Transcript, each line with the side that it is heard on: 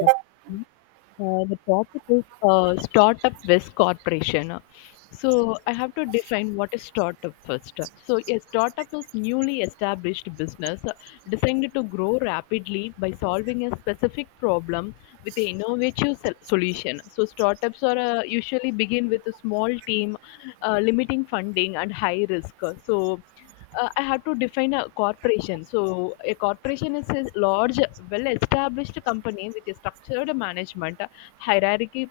left: Yep. Mhm. The topic is startup versus corporation. So I have to define what is startup first. So a startup is newly established business designed to grow rapidly by solving a specific problem with an innovative solution. So startups are usually begin with a small team, limiting funding and high risk. So I have to define a corporation. So, a corporation is a large, well established company with a structured management, hierarchy,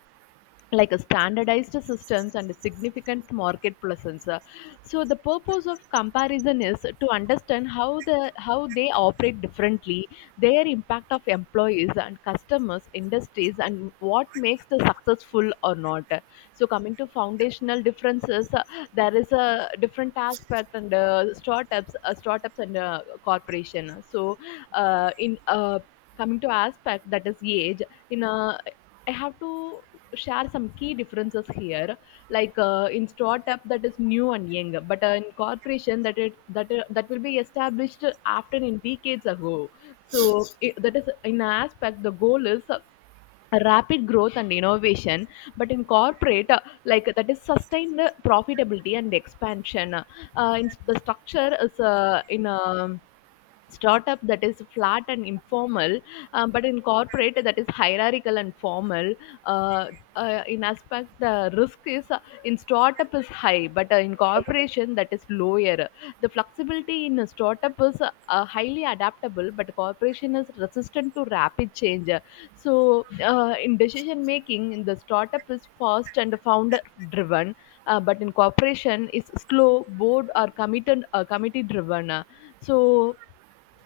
left: like a standardized systems and a significant market presence. So the purpose of comparison is to understand how they operate differently, their impact of employees and customers industries and what makes the successful or not. So coming to foundational differences, there is a different aspect and startups and corporation. So in coming to aspect that is age. In a I have to share some key differences here, like in startup that is new and young, but in corporation that it that that will be established after in decades ago. So it, that is in aspect, the goal is rapid growth and innovation, but in corporate like that is sustained profitability and expansion. In the structure is in startup that is flat and informal, but in corporate that is hierarchical and formal. Uh, in aspect, the risk is in startup is high, but in corporation that is lower. The flexibility in a startup is highly adaptable, but corporation is resistant to rapid change. So, in decision making, in the startup is fast and founder driven, but in corporation is slow, board or committed committee driven. So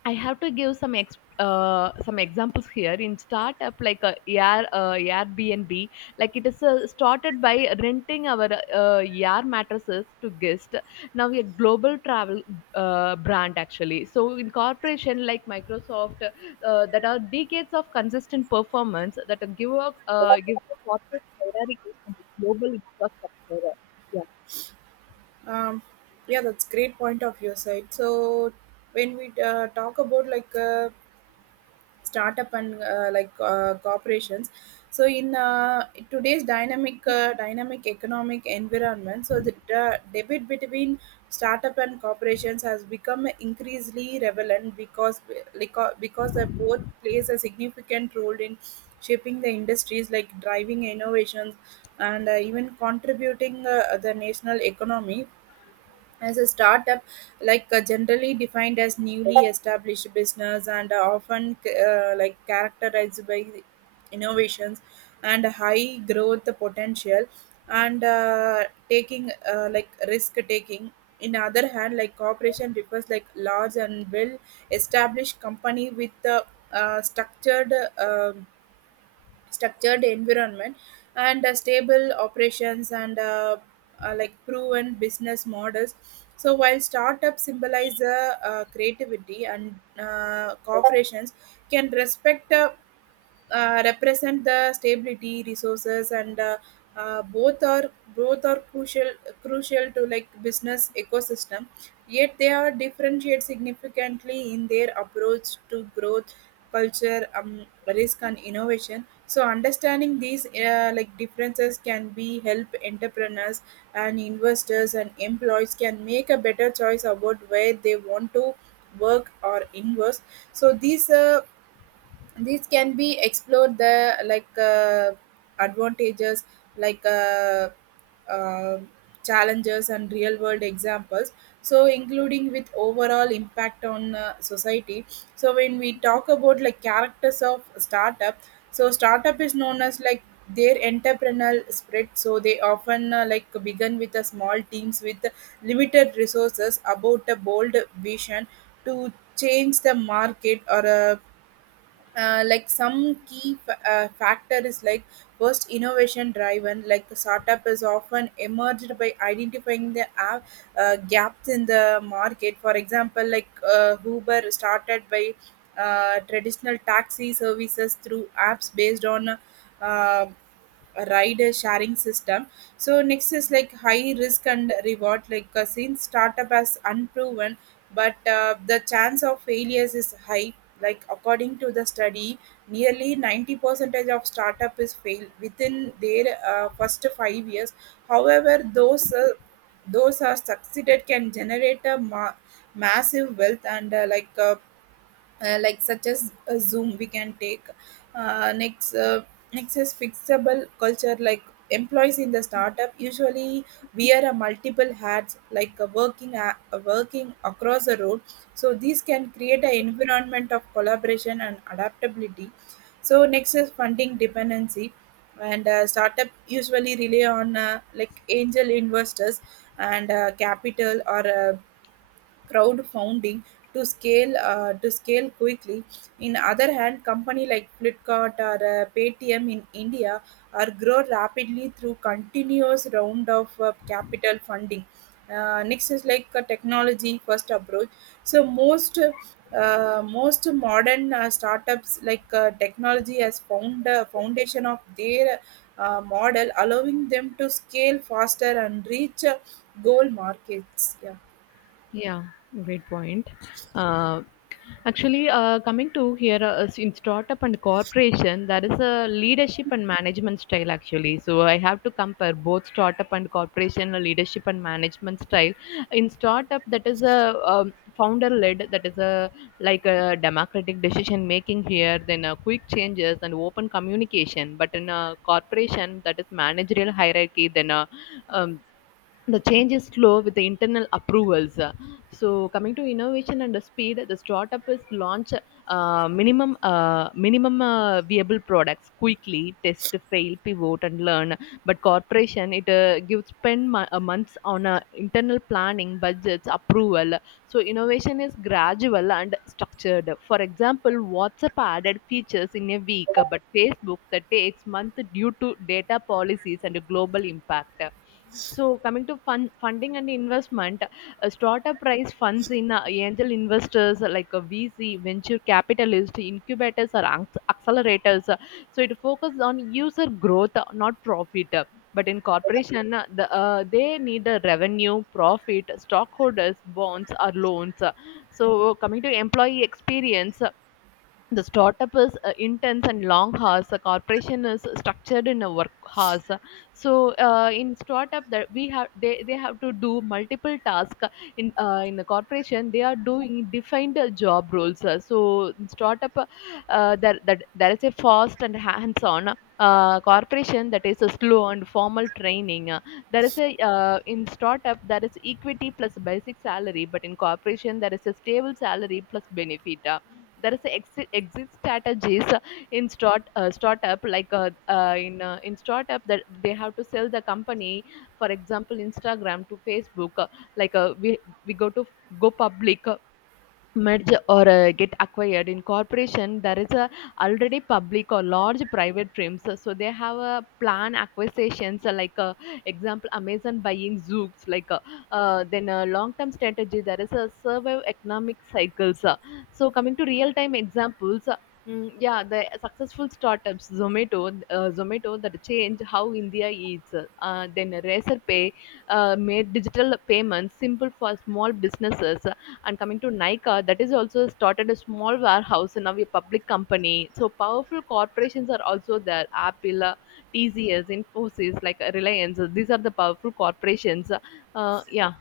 left: I have to give some examples here in startup like Airbnb. Like it is started by renting our Air mattresses to guests. Now we are global travel brand actually. So in corporation like Microsoft, that are decades of consistent performance that give a corporate hierarchy and global infrastructure. Yeah.
right: Um, yeah, that's great point of your side. So when we talk about like startup and corporations, so in today's dynamic economic environment, so the debate between startup and corporations has become increasingly relevant because they both plays a significant role in shaping the industries like driving innovations and even contributing the national economy as a startup like generally defined as newly established business and often like characterized by innovations and high growth potential and taking like risk taking in other hand like corporation refers like large and well established company with the structured um structured environment and stable operations and like proven business models. So while startups symbolize creativity and corporations can respect represent the stability resources and uh, both are both are crucial to like business ecosystem, yet they are differentiate significantly in their approach to growth culture, risk and innovation. So understanding these like differences can be help entrepreneurs and investors and employees can make a better choice about where they want to work or invest. So these can be explored the like advantages like uh, uh, challenges and real world examples, so including with overall impact on society. So when we talk about like characters of startup, so startup is known as like their entrepreneurial spread, so they often like begin with a small teams with limited resources about a bold vision to change the market or like some key factor is like first innovation driven. Like the startup is often emerged by identifying the gaps in the market, for example like Uber started by traditional taxi services through apps based on uh, a ride sharing system. So next is like high risk and reward, like since startup has unproven, but the chance of failures is high. Like according to the study, nearly 90 percentage of startup is fail within their first 5 years. However those are succeeded can generate a massive wealth and like such as Zoom we can take. uh, next uh, Next is fixable culture. Like employees in the startup usually wear a multiple hats, like a a working across the road. So these can create an environment of collaboration and adaptability. So next is funding dependency, and startup usually rely on like angel investors and capital or crowdfunding to scale quickly. In other hand, company like Flipkart or Paytm in India are grow rapidly through continuous round of capital funding. Next is like a technology first approach. So most modern startups, like technology has found the foundation of their model, allowing them to scale faster and reach goal markets. Yeah.
left: Yeah, great point. Uh, coming to here in startup and corporation, there is a leadership and management style actually. So I have to compare both startup and corporation leadership and management style. In startup, that is a founder-led, that is a like a democratic decision making here, then quick changes and open communication. But in a corporation, that is managerial hierarchy, then a um, the change is slow with the internal approvals. So coming to innovation and the speed, the startup is launch minimum viable products quickly, test, fail, pivot, and learn. But corporation it gives spend months on internal planning, budgets, approval. So innovation is gradual and structured. For example, WhatsApp added features in a week, but Facebook that takes month due to data policies and global impact. So coming to funding and investment, startup raise funds in angel investors like a VC, venture capitalist, incubators or accelerators. So it focuses on user growth, not profit. But in corporation, they need a revenue, profit, stockholders, bonds or loans. So coming to employee experience, the startup is intense and long hours, the corporation is structured in a work hours. So in startup that they have to do multiple tasks in the corporation they are doing defined job roles. So in startup that there is a fast and hands on, corporation that is a slow and formal training. There is a in startup there is equity plus basic salary, but in corporation there is a stable salary plus benefit. There is a exit strategies. In start startup, like in startup that they have to sell the company, for example Instagram to Facebook. We we go to go public, merge or get acquired. In corporation there is a already public or large private firms, so they have a plan acquisitions, example Amazon buying Zoox, then a long term strategy, there is a survive economic cycles. So coming to real time examples, yeah, the successful startups, Zomato that changed how India eats. Then Razorpay made digital payments simple for small businesses, and coming to Nika, that is also started a small warehouse and now a public company. So powerful corporations are also there. Apple, TCS, Infosys, like Reliance. These are the powerful corporations. Yeah.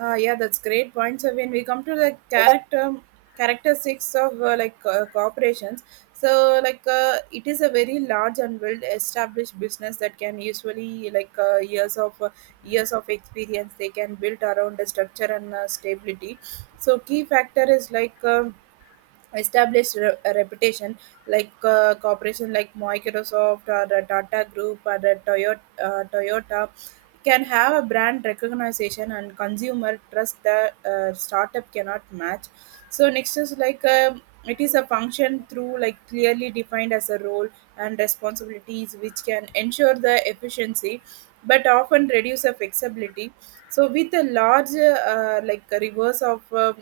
right: Yeah, that's great point. So when we come to the character six of corporations, so like it is a very large and well-established business that can usually like years of experience they can build around the structure and stability. So key factor is like. Established a reputation, like corporation like Microsoft or the Tata Group or the Toyota can have a brand recognition and consumer trust that startup cannot match. So next is like, it is a function through like clearly defined as a role and responsibilities, which can ensure the efficiency but often reduce the flexibility. So with a large like a reverse of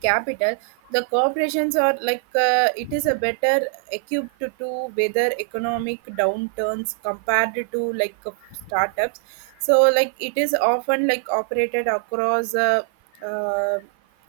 right: capital, the corporations are like it is a better equipped to weather economic downturns compared to like startups. So like it is often like operated across uh,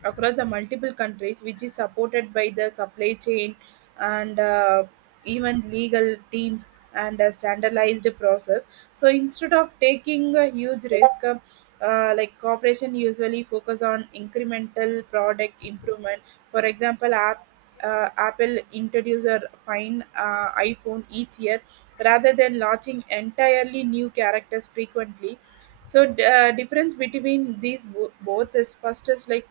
right: across the multiple countries which is supported by the supply chain and even legal teams and a standardized process. So instead of taking a huge risk, like corporation usually focus on incremental product improvement. For example, Apple introduce a fine iPhone each year rather than launching entirely new characters frequently. So difference between these both is first is like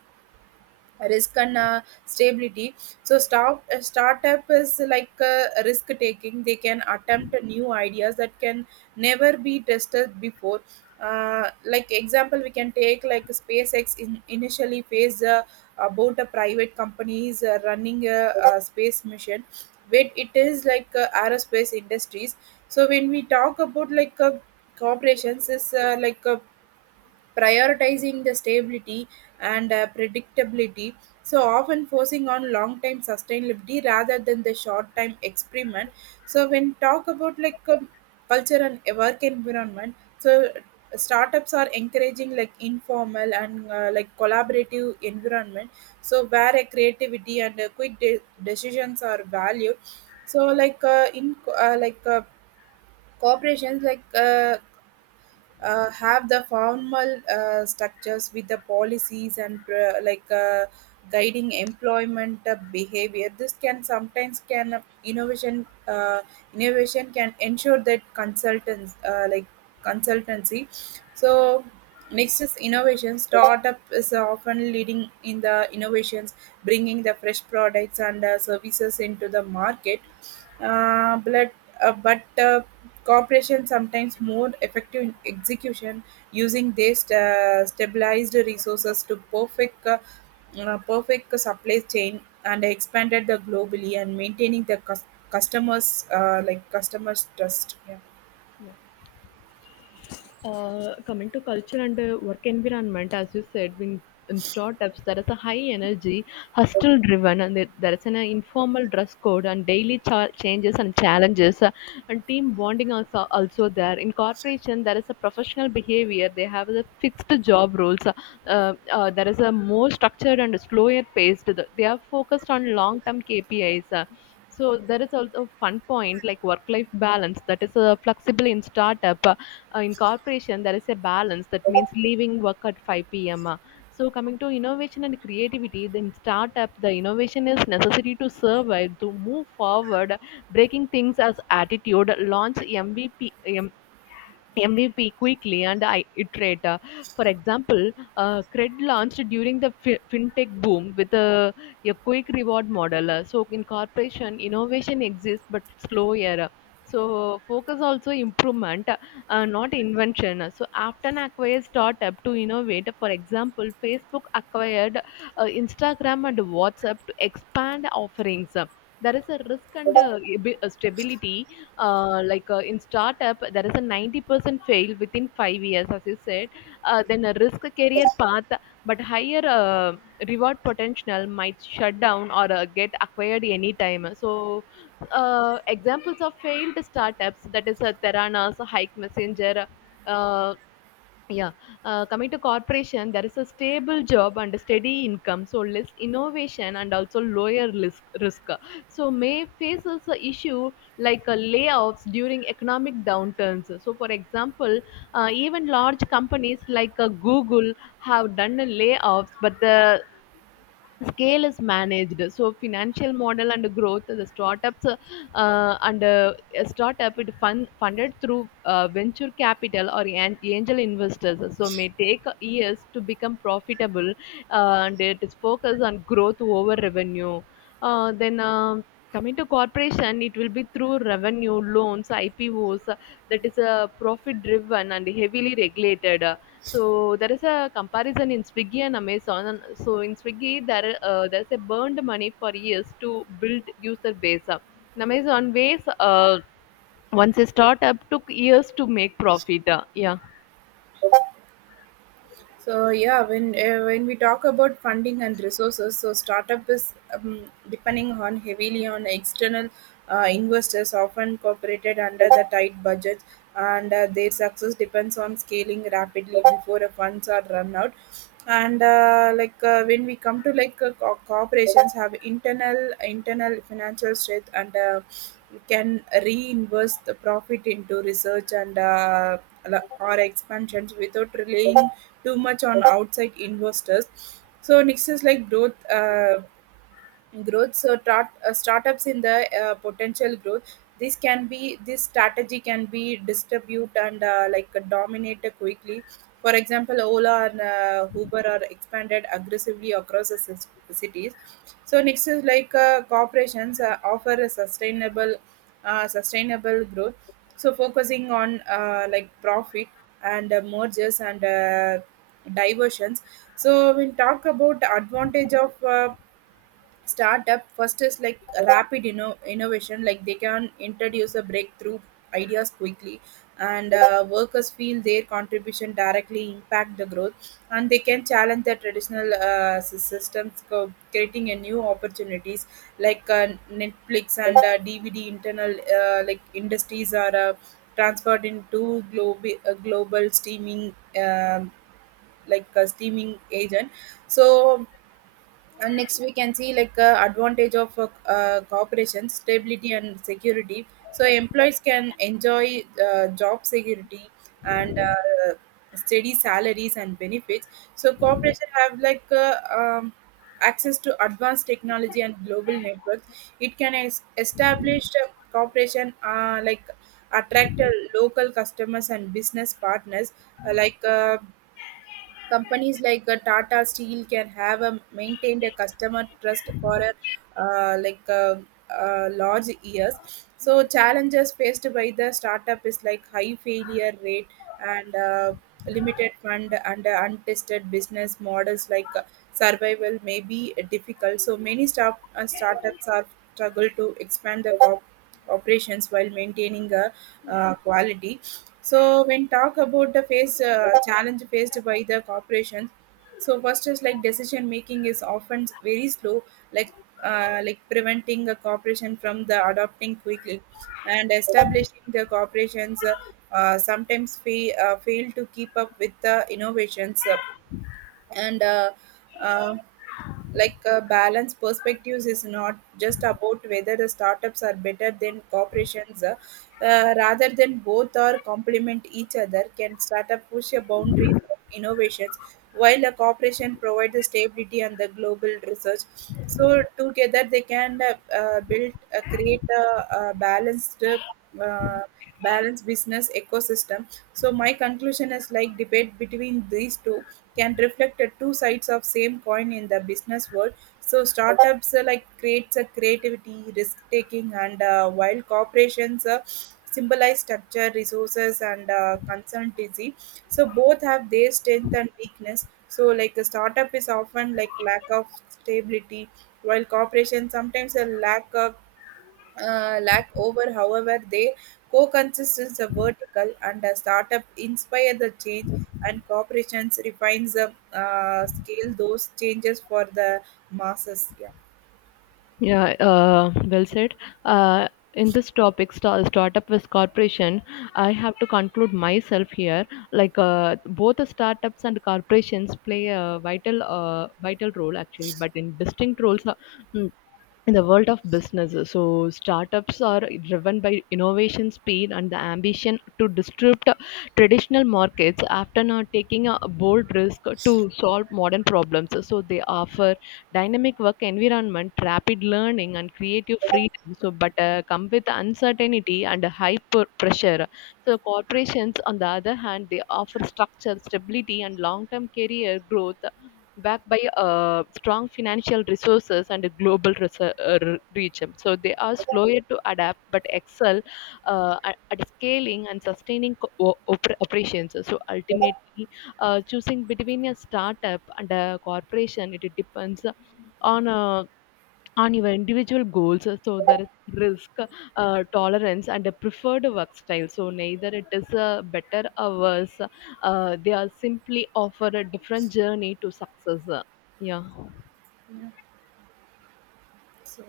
right: risk and stability. So a startup is like risk taking. They can attempt new ideas that can never be tested before. Like example, we can take like SpaceX initially faced about a private companies running a space mission, but it is like aerospace industries. So when we talk about like corporations is prioritizing the stability and predictability, so often forcing on long time sustainability rather than the short time experiment. So when talk about like culture and work environment, so startups are encouraging like informal and like collaborative environment, so where a creativity and quick decisions are valued. So like corporations have the formal structures with the policies and guiding employment behavior. This can sometimes can innovation can ensure that consultants like consultancy. So next is innovation. Startup is often leading in the innovations, bringing the fresh products and services into the market, uh, but but corporations sometimes more effective in execution, using their stabilized resources to perfect supply chain and expanded the globally and maintaining the cus- customers like customers trust. Yeah.
left: Yeah. Coming to culture and work environment, as you said, in startups, there is a high energy, hustle driven, and there is an informal dress code and daily changes and challenges, and team bonding also there. In corporation, there is a professional behavior. They have the fixed job roles. There is a more structured and slower paced. They are focused on long term KPIs. So there is also a fun point like work life balance that is flexible in startup. In corporation there is a balance that means leaving work at 5 p.m. So coming to innovation and creativity, then startup the innovation is necessary to survive to move forward, breaking things as attitude, launch MVP quickly and iterate. For example, Cred launched during the fintech boom with a quick reward model. So in corporation, innovation exists but slow era. So focus also improvement, not invention. So after an acquires startup to innovate. For example, Facebook acquired Instagram and WhatsApp to expand offerings. There is a risk and stability. In startup there is a 90% fail within 5 years as you said. Then a risk career path but higher reward potential, might shut down or get acquired anytime. So examples of failed startups, that is Theranos, Hike Messenger, uh, yeah, coming to corporation, there is a stable job and a steady income, so less innovation and also lower risk. So may faces a issue like layoffs during economic downturns. So for example, even large companies like Google have done layoffs, but the scale is managed. So financial model and growth, the startups and a startup it funded through venture capital or angel investors, so may take years to become profitable, and it is focused on growth over revenue. Then Coming to corporation, it will be through revenue, loans, IPOs, that is a profit driven and heavily regulated. So there is a comparison in Swiggy and Amazon. So in Swiggy, there's a burned money for years to build user base. In Amazon, ways once a startup took years to make profit. Yeah,
right: So yeah, when we talk about funding and resources, so startup is depending on heavily on external investors, often incorporated under the tight budget, and their success depends on scaling rapidly before the funds are run out. And when we come to like corporations have internal financial strength and can reinvest the profit into research and or expansions without relying too much on outside investors. So next is like growth. Growth so startups in the potential growth, this strategy can be distribute and dominate quickly. For example, Ola and Uber are expanded aggressively across the cities. So next is like corporations offer a sustainable growth, so focusing on like profit and mergers and diversions. So we talk about the advantage of startup. First is like a rapid innovation. Like they can introduce a breakthrough ideas quickly, and workers feel their contribution directly impact the growth, and they can challenge the traditional systems, creating a new opportunities, like Netflix and DVD internal like industries are transferred into global streaming, um like a streaming agent. So and next we can see like advantage of cooperation stability and security. So employees can enjoy job security and steady salaries and benefits. So corporation have like access to advanced technology and global networks. It can establish a corporation like attract local customers and business partners. uh, like uh, Companies like Tata Steel can have maintained a customer trust for a, like large years. So challenges faced by the startup is like high failure rate and limited fund and untested business models. Survival may be difficult. So startups are struggle to expand their operations while maintaining a quality. So when talk about the face challenge faced by the corporations, so first is like decision making is often very slow, like like preventing a corporation from the adopting quickly, and establishing the corporations sometimes fail to keep up with the innovations. And uh, like Balance perspectives is not just about whether the startups are better than corporations, rather than both are complement each other. Can startup push a boundaries of innovations while a corporation provides the stability and the global research, so together they can build create a balanced uh, balanced business ecosystem. So my conclusion is like debate between these two can reflect two sides of same coin in the business world. So startups like creates a creativity risk taking and while corporations symbolize structure resources and consultancy. So both have their strength and weakness. So like a startup is often like lack of stability while corporations sometimes a lack of lack over, however their co-consistence of vertical and a startup inspire the change and corporations refines the scale those changes for the masses. Yeah,
left: yeah. Well said. Uh, in this topic, startup with corporation, I have to conclude myself here. Like both the startups and corporations play a vital role actually, but in distinct roles. In the world of business, so startups are driven by innovation, speed and the ambition to disrupt traditional markets after now taking a bold risk to solve modern problems. So they offer dynamic work environment, rapid learning and creative freedom, but come with uncertainty and high pressure. So corporations on the other hand they offer structure, stability and long term career growth, backed by strong financial resources and a global reach. So they are slower to adapt but excel at scaling and sustaining operations. So ultimately, choosing between a startup and a corporation, it depends on uh, on your individual goals. So there is risk tolerance and a preferred work style. So neither it is better or worse, they are simply offer a different journey to success. Yeah.
right: yeah. so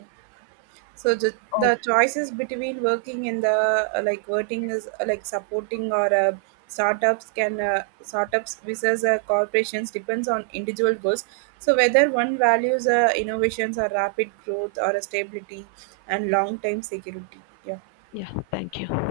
right: So the
left: Oh,
right: choices between working in the like working is like supporting or startups versus corporations depends on individual goals. So whether one values innovations or rapid growth or a stability and long term security. Yeah.
left: yeah, thank you.